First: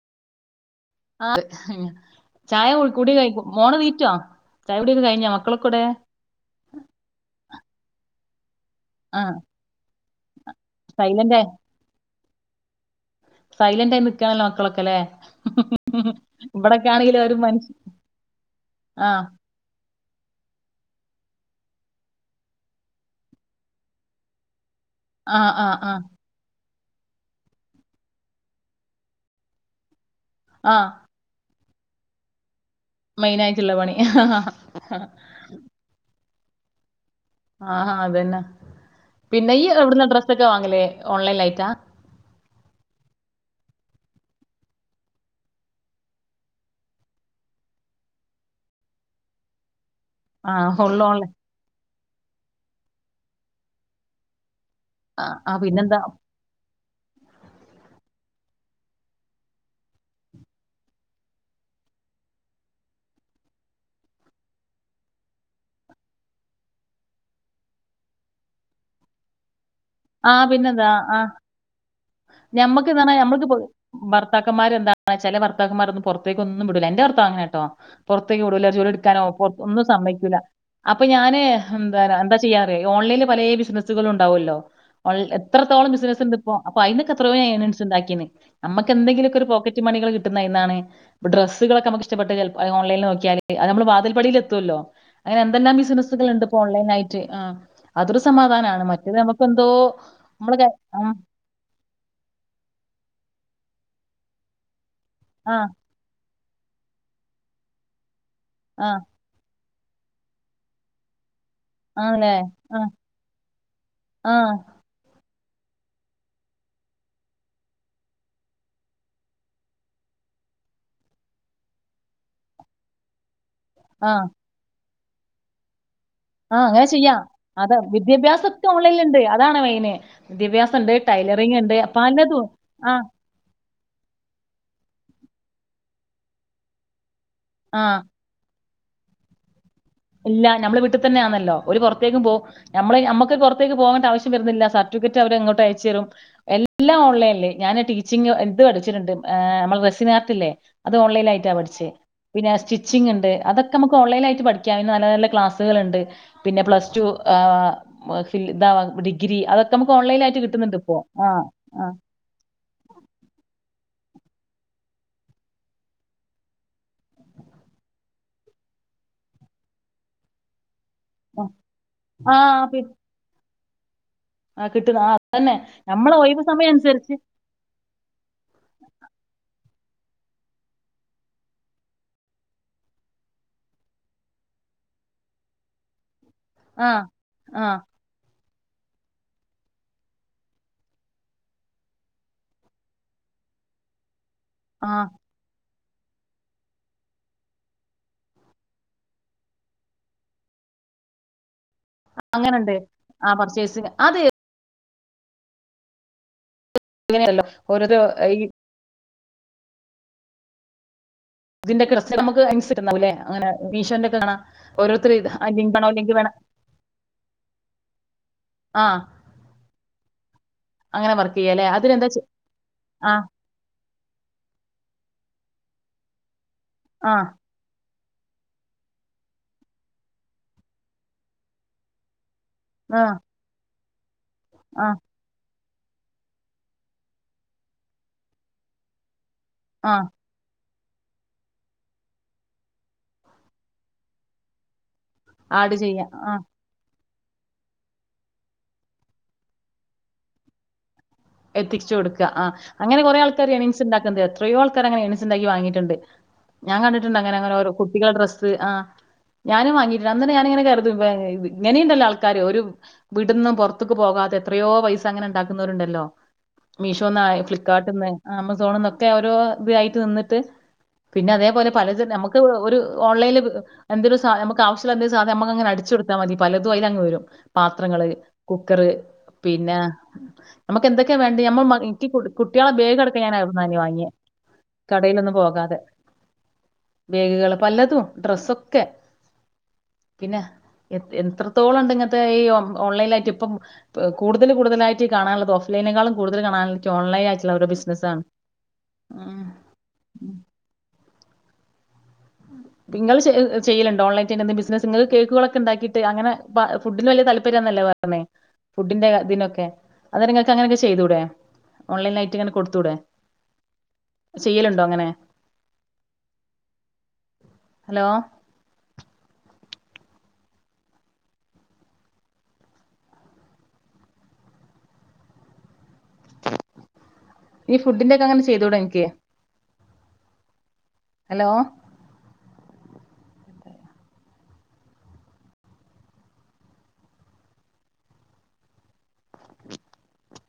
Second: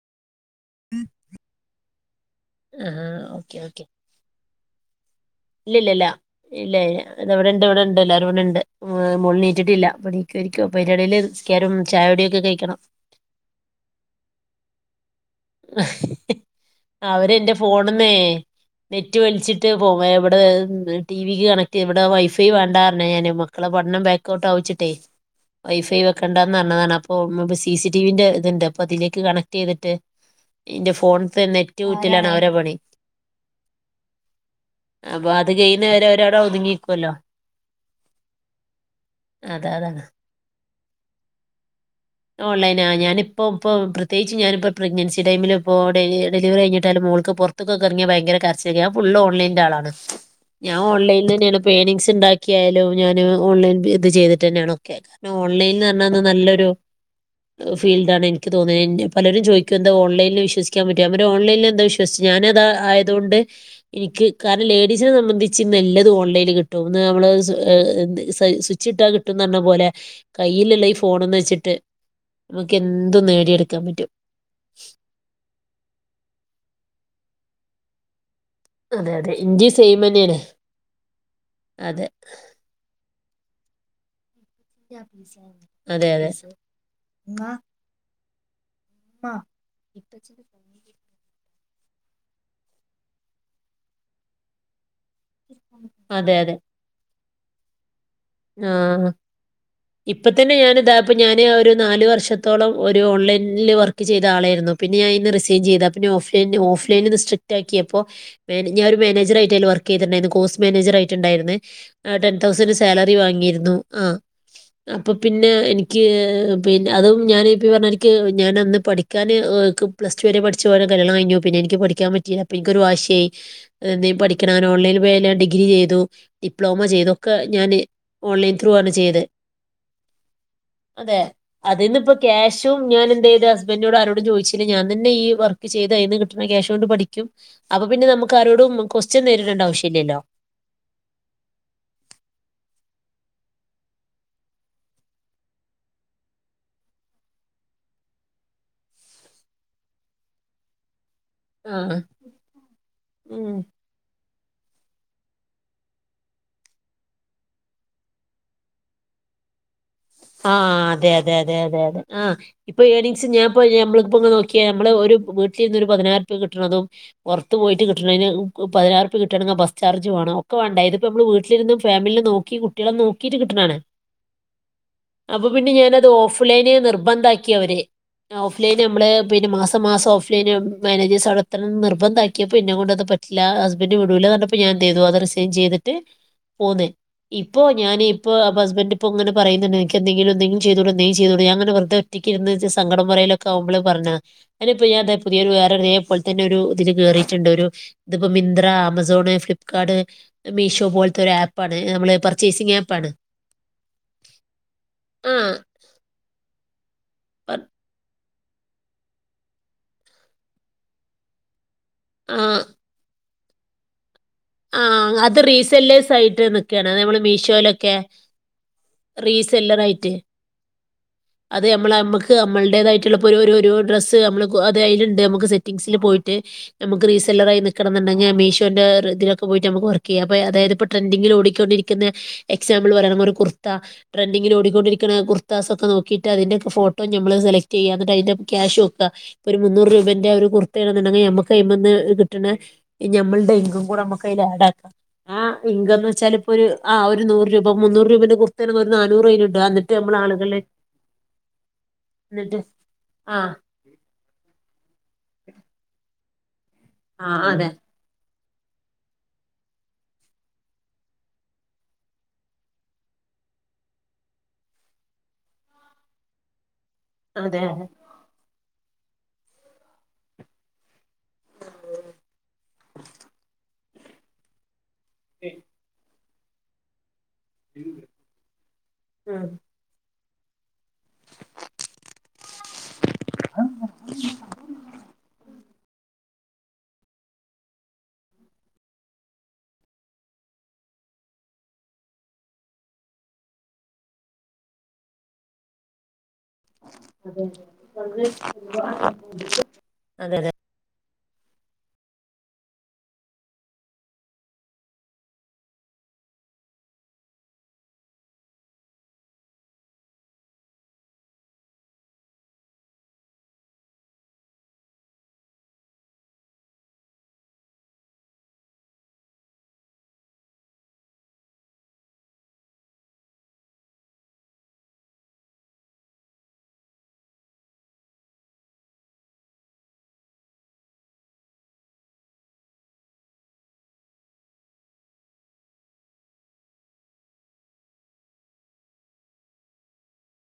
ആഹ് ചായ ആഹാ കുടി ഓക്കെ മോളെണീറ്റോ ചായ കുടിയൊക്കെ കഴിഞ്ഞ മക്ക് ഇല്ലില്ലല്ല ഇല്ല ഇതെവിടെണ്ട് ഇവിടെണ്ട് ല്ലാരുവിടെണ്ട്. ആ മോള്ണീറ്റിട്ടില്ല ഇപ്പണീക്കുവായിരിക്കും അപ്പയിന്റെടേൽ സൈലന്റ് ആയി നിസ്കാരവും ചായടിയൊക്കെ കയ്‌ക്കണം. സൈലന്റ ആയിൽിക്കുകണല്ലോക്കളൊക്കെ അല്ലെ. അവര് ഒരു എന്റെ മനുഷ്യ ഫോണന്നേ ആ നെറ്റ് വലിച്ചിട്ട്. [unintelligible] ഇവിടെ ടി വിക്ക് കണക്ട് ഇവിടെ വൈഫൈ വേണ്ട ഞാൻ പർന് ഞാൻ മക്കളെ പഠനം ബാക്ക് ഇക്കോട്ട അവിച്ചിട്ടേ ആ ആ ആ വൈഫൈ വെക്കേണ്ട പറഞ്ഞതാണ് അപ്പൊ സിസി ടിവിന്റെ ഇതുണ്ട് അപ്പൊ അതിലേക്ക് കണക്ട് ചെയ്തിട്ട് ആ എന്റെ ഫോണത്തെ നെറ്റ് ഊറ്റലാണ് അവരെടെ പണി മെയിന ആയിട്ടുള്ള പണി അപ്പൊ അത് കഴിുന്നവരെവരവിടെ ഒതുങ്ങിിക്കുമല്ലോ ആഹാ അതന്നെ പിന്നെ ഈ അതാ അതാണ് ഇവിടന്ന് ഡ്രസ്സ ഒക്കെ വാങ്ങലേ ഓൺലൈൻ ആയിട്ടാ ഓൺലൈനാഹ് ഞാനിപ്പ ഇപ്പ പ്രത്യേകിച്ച് ഞാനിപ്പോ പ്രഗ്നൻസിടൈമിലിപ്പോൾ ഡെലിവറിഴിഞ്ഞിട്ടാലും മോൾക്ക് പുറത്തൊക്കെറിയാ ഭയങ്കര കരച്ചിലാ ഫുള് ഓൺലൈൻന്റെ ആളാണ് ആ ഞാൻ ഫുള്ള് ഓൺലൈനിൽ ഓൺലൈൻ തന്നെയാണ് പെയിനിങ്സ് ഉണ്ടാക്കിയായാലും ഞാാന് ഓൺലൈൻ ഇത് ചെയ്തിട്ട് തന്നാണോ ആ ആ, ഓൺലയ്ന്ർ പിന്നെന്താ ഞ്ഞാനല്ലൊരു ഫീൽഡ ആാണ് എനിക്ക് തോന്നിയത് പലരും ചോദിക്ക എഹ് ഓൺലൈനിൽ വിശ്വസാൻ പറ്റും അവര് ഓൺലൈനിൽ എന്ത വിശ്വസു ഞാനത് ആയതൊണ്ട് എനിക്ക് കാരണം ലേഡീസിനെ സംബന്ധിച്ച് നല്ലതും ഓൺലൈനിൽ കിട്ടുംന്ന് നമ്മള് സുച്ചിട്ടാ കിട്ടുന്നർ ഞ്ഞപോലെ ആ കയ്യിലുള്ള പിന്നെന്താ ഈ ആ ഫോണന്ന് വെച്ചിട്ട് നമുക്ക് എന്തും നേടിയെടുക്കാൻ പറ്റും ഭർത്താക്കന്മാർ എന്താണ് ചില വർത്താക്കന്മാർൊും പുറത്തേ ഒന്നുംടല്ല എന്റെ വർത്ത അങ്ങനെ കേട്ടോ പുറത്തേക്ക് ഇടൂല ജോലി അതെ അതെ ഇഞ്ചി എടുക്കാനോന്നും സെയിം തന്നെയാണ് സമ്മക്കില്ല അപ്പൊ ഞാന് എന്ത അതെ എന്താ ചെയ്യാ ഓൺലൈനിൽ പലേ ബിസിനസ്സുകള ഉണ്ടാവുമല്ലോ ഓ എത്രത്തോളം അതെ ബിസിനസ്സ് ഉണ്ട് അതെ ഇപ്പോ അപ്പൊ അതിനൊക്കെത്രയോ ഏനിങ്സ് ഉണ്ടാക്കിന്ന് നമുക്ക് എന്തങ്കിലൊക്കെ ഒരു പോക്കറ്റ് മണികൾ കിട്ടുന്നത് അയ്ന്നാ ണ്ട ഡ്രസ്സുകളൊക്കെമുക്ക് ഇഷ്ടപ്പെട്ട ഓൺലൈനിൽ നോക്ക്യാല് അത് നമ്മള് വാതില്പടിയിൽ എത്തുമല്ലോ അങ്ങനെ എന്തെല്ലാം ബിസിനസുകൾ അതെ ഉണ്ട് അതെ ഇപ്പോ ഓൺലൈൻായിട്ട് ആഹ് അതൊരു സമാധാനാണ് ആഹ് മറ്റത് നമക്ക് എന്തോ ഇപ്പൊ തന്നെ നമ്മള് ക ഞാൻ ഇതാ ഉം ഇപ്പൊ ഞാന് ഒരു നാല് വർഷത്തോളം ഒരു ഓൺലൈനിൽ വർക്ക് ചെയ്ത ആളായിരുന്നു പിന്നെ ഞാൻ അയിന്ന് ആ ആ റിസീവ് ചെയ്ത പിന്നെ ഓഫ് ലൈന് ഓഫ് ലൈന് ഇത് സെറ്റാക്കിയപ്പൊ ഞാൻ ആ ഒരു മാനേജറായിട്ട് അയില് വർ ണ്ടായിരുന്നു കോഴ്സ് മാനേജറായിട്ട് ഇണ്ടായിര്ന്ന് ആണല്ലേ? ടെൻ തൗസന്റ് ആഹ് സാലറി വാങ്ങിയിരുന്നു ആഹ് അപ്പൊ പിന്നെ എനിക്ക് പിന്ന അതും ഞാനിപ്പ ഈ പറ്ഞ്ഞമാരിക്ക് ഞാൻ അന്ന് പഠിക്ക പിക്കാൻ പ്ല്ട്ടു വരെ പഠിച്ചു പോല കല്യാണം കഴിഞ്ഞു പിന്നെനിക്ക് പഠിക്കാൻ പറ്റീല്ല അപ്പൊ എനിക്കൊരു വാശിയായി എന്തേ ആഹ് പഠിക്കണം ഓൺലൈൻല് ഇപൊ ഡിഗ്രി ചെയ്തു ആഹ് ഡിപ്ലോമ അങ്ങനെ ചെയ്തു. ചിയ്യാ ഒക്കെ അത് ഞാന് വിദ്യ വിദ്യാഭ്യാസം ഓൺലൈൻ ഒക്ക ത്രൂ ആണ് ഓൺലൈൻല് ഇണ്ട് ചെയ്തേ. അതാണ് മെയിന് വിദ്യാഭ്യാസം ഇണ്ട് ടൈലറിംഗ് ഇണ്ട് അപ്പൊ പലതു ട്ടും ഞാനെന്തെയ്ത് ൻഡിനോടും ആരോടും ചോദിച്ചില്ല ഞാൻ തന്നെ ഈ വർക്ക് ചെയ്ത് അയിന്ന് കിട്ട്ണ ക്യാഷോണ്ട് പഠിക്കും അപ്പ ആഹ് പിന്നെ നമുക്ക് ക്കാരോടും ക്യസ്റ്റ്യൻ നേരിടണ്ട ആവശ്യല്ലലൊ ഇല്ല നമ്മള് വീട്ടി തന്നൊയാന്നല്ലൊ ഒരു പൊറ്ത്തേക്കും പോ നമ്മള് നമ്മുക്ക് പൊറ്ത്തേക് പോകണ്ട ആവശ്യം വരുന്നില്ല സർട്ടിഫിക്കറ്റ് അവര് ഇങ്ങോട്ട് അയച്ചേരും എല്ലാം ഓൺലൈൻല് ഞാൻ ടീച്ചിങ് ഇത് പഠിച്ചിണ് ണ്ട് ഏഹ് നമ്മള റെസിനാർട്ടില്ലെ അത് ഓൺലൈൻ ആയിട്ട പഠിച്ചെ ആഹ് പിന്നെ സ്റ്റിച്ചിങ്ങ്ണ്ട് ഉം. അതൊക്ക നമുക്ക് ഓൺലൈനായിട്ട് പഠി നല്ല നല്ല ക്ലാസ്സ്കള്ണ്ട് പിന്ന പ്ലസ്ട്ടു ഏഹ് ഫി ഡിഗ്രി അതൊക്ക നമുക്ക് ഓൺലൈൻലായിട്ട് ആഹ് അതെ അതെ അതെ അതെ അതെ ആഹ് ഇപ്പ ഏർണിങ്സ് ഞാൻപ്പൊ നമ്മളിപ്പൊന്ന് നോക്ക്യേ നമ്മള് ഒരു വീട്ടിലിരിന്ന് ഒരു പതിനാർപ്യ കിട്ട്ണതും പൊറ്ത്തു പോയിട്ട് കിട്ട്ണേന് പതിനാറ്പ്യ കിട്ടണെങ്കി ബസ് ചാർജ് വേണം ഒക്ക വാണ്ടെ ഇതിപ്പൊ നമ്മള് വീട്ടിലിരുന്നും ഫാമിൽനെ നോക്കി ആഹ് പി കുട്ടീളെ നോക്കീട്ട് കിട്ട്ണേണ് ആഹ് കിട്ടുന്ന ആഹ് അപ്പൊ അതന്നെ പിന്ന ഞാനത് നമ്മളെ ഒഴിവ് ഓഫ് സമയം ലൈന് അനുസരിച്ച് നിർബന്ധാക്കി അവര് ഓഫ്ലൈൻ നമ്മള് പിന്നെ മാസം മാസം ഓഫ്ലൈൻ മാനേജേഴ്സ് അവ്ടെ എത്തണം നിർബന്ധാക്ക്യപ്പൊ ഇന്നേ കൊണ്ടത് പ ലാ ഹസ്ബന്റ് വിടൂല പറ്ഞ്ഞപ്പൊ ഞാനെന്തീതു അത് റിസൈൻ ചെയ്തിട്ട് പോന്ന് ആഹ് ഇപ്പോ ആഹ് ഞാന് ഇപ്പൊ ഹസ്ബൻ്റ് ഇപ്പൊ ഇങ്ങന പറയുന്ന് ഇണ്ട് നിനക്ക് എന്തെങ്കിലും എന്തെങ്കിലു ചെയ്തൂടെ എന്തെങ്കിലു ചെയ്തൂടെ ഞാന് ഇങ്ങനെ വെറ്തെ ഒറ്റക്ക് ഇരുന്ന് ഇജ് സങ്കടം പറയലൊക്ക ആവുമ്പള് പർഞ്ഞത അത് ഇപ്പൊ ഞാൻ ആഹ് പുതിയൊരു വേറെ ഇതേ പോൽതന്നെ ഒരു ഇതില് കേറിട്ടിണ്ട് ഒരു ഇത് ഇപ്പൊ മിന്ത്ര, ആമസോണ് ഫ്ലിപ്കാർട്, മീഷോ പോല്ത്തൊര് ആ പ്പാണ് ഞമ്മള് പർച്ചേസിംങ് അങ്ങനെണ്ട് ആപ്പാണ് ആഹ് പർച്ചേസിങ് അത് ആഹ് ഇങ്ങനെയാണല്ലൊ ഓരത് അയ് ഇതിന്റെ [unintelligible] നമ്മക്ക് ആ [unintelligible] അങ്ങനെ മീഷോന്റെ കാണാ ആഹ് അത് റീസെല്ലേസായിട്ട് നിക്കാണ് ഞമ്മള് മീഷോലൊക്കെ ആ റീസെല്ലറായിട്ട് അങ്ങന വർക്കി അത് ഞമ്മള നമ്മക്ക് നമ്മള്ടേതായിട്ട്ള്ളൊര് ഇപ്പൊ ഒരു ഒരു ഡ്രസ്സ് നമ്മള് അത് അയ്ലിണ്ട് ഞമ്മക്ക് സെറ്റിംഗ്സില് പോയിട്ട് ഞമ്മക്ക് ആ റീസെല്ലറായി നിക്ക്ണംന്ന് ഇണ്ടെങ്കി മീഷോന്റെ ഇ പോയിട്ട് ഞമ്മക്ക് വർക്ക് ചെയ്യാം അപ്പാ അതായത് ഇപ്പൊ ട്രൻഡിങ്ങില് ഓടിക്കൊണ്ടിരിക്ക്ന്നെ എക്സാമ്പിള് ആ പറ്യാണ് ഒര് കുർ ത്താ ട്രെൻിങ്ങില് ആ ഓടിക്കൊണ്ടിരിക്ക്ണാ കുർ സൊക്കെ നോക്കീട്ട് അതിന്റെക്ക ഫോട്ടോ ഞമ്മള് സെലക്ടീയ്യ ഇന്ന്ട്ട് അയിന്റെ ക്യാഷോക്ക ഒര് മുന്നൂറ് ആ രൂബന്റെ ഒര് കുർത്ത്യാണെന്ന് ഇണ്ടെങ്കി ഞമ്മക്ക് അയ്മന്ന് കിട്ട്ണ ഞമ്മള്ടെ ഇൻകം കൂട നമ്മ [unintelligible] ആഡ് ചെയ്യാ ന്ന് ആ വെച്ചാല് ഇപ്പ ഒര് ആ ഒര് നൂറ് രൂപാ മുന്നൂറ് രൂപന്റെ ബുക്കന്നെ ഒര് നാന്നൂറ് രുവെല് ഇണ്ട് ആ ഇന്നട്ട് നമ്മള് ആള്കൾലെ എത്തിച്ച് കൊട്ക്ക ആഹ് അങ്ങനെ കൊറെ ആൾക്കാര് ആഹ് എണിങ്സ് ഇണ്ടാ [unintelligible] എത്രയോ ആൾക്കാര് അങ്ങനെ എണിങ്സ് ഇണ്ടാക്കി വാങ്ങിട്ട്ണ്ട് ഞാൻ കണ്ടിട്ട്ണ്ട് അങ്ങനെ ആഹ് അങ്ങന അതെ ഓരോ കുട്ടികളെ ഡ്രസ്സ് ആഹ് ഞാനും വാങ്ങിട്ട്ണ്ട് അന്നന്നേ ഞാന് ഇങ്ങനെ കര്തും വെ ഇങ്ങനി ഇണ്ടല്ലോ ആൾക്കാര് ഒരു വീട്ട്ന്ന് പൊർത്ത്ക്ക് പോകാതെ എത്രയോ പൈസ അങ്ങനെ ഇണ്ടാക്ക്ന്നൊര്ണ്ടല്ലോ മീഷോന്നാ അതെ ഫ്ലിപ്പ്കാർട്ട്ന്ന് ആമസോണ്ന്ന് ഒക്കെ ഓരോ ഇതായിട്ട് നിന്ന്ട്ട് പിന്നെ അതേപോലെ പലത്ണ്ട് ഞമ്മക്ക് ഒര് ഓൺലൈല് എന്തൊര് സാ ഞമ്മക്ക് ആവശ്യ ള്ളാ എന്തേ സാധന ഞമ്മക്ക് അങ്ങനെ അടിച്ച് കൊട്ത്താ മതി പലതും അയ്ലങ്ങ് വരും പാത്രങ്ങള് കുക്കറ് ഉം പിന്നാ ക്ക് എന്തേക്കെ വേണ്ട്യാ ഞമ്മള് മ ഇൻക്കി കുട്ടിയളെ ബേഗ് അടക്കം ഞാന് അവ്‌ട്ന്നാനി വാങ്ങിയേ കടെലോന്നും പോകാതെ ബേഗ്കള് പലതും ഡ്രെസ്സൊക്കെ പിന്നെ എ എത്രത്തോള ഇണ്ട് ഇങ്ങൻത്തെ ഈ ഒ ഓൺലൈലായിട്ട് ഇപ്പം പ്പാ കൂടുതല് കൂടുതലായിട്ട് കാണാള്ളത് ഓഫ് ലൈനെക്കാളും കൂടുതല് കാണാൻക്കി ഓൺലൈൻ ആയിട്ട്ള്ള ഓരോ ബിസ്നസ് ആണ് ഉം. ഉം അതെ അതെ ഇങ്ങള് ചെ ചെയ്യല് ഇണ്ടോ ഓൺലൈറ്റായിട്ട് എന്തേ ബിസ്നസ്സ് ഇങ്ങള് കേക്ക്കളൊക്കെ ഇണ്ടാക്കിട്ട് അങ്ങെനെ പ ഫുഡില് വല്ല്യ താല്പര്യാന്നല്ലേ പ ന്നെ ഫുഡിന്റെ ഇതിനൊക്കെ അന്നേരം ഇങ്ങക്ക് അങ്ങനൊക്കെ ചെയ്തുടെ ഓൺലൈനായിട്ട് ഇങ്ങനെ കൊട്ത്തൂടെ ചെയ്യല് ഇണ്ടോ അങ്ങനെ ഹലോ ഈ ഫുഡിന്റെ ഒക്ക അങ്ങനെ ചെയ്‌തൂടെ ഇങ്ങക്ക് ഹലോ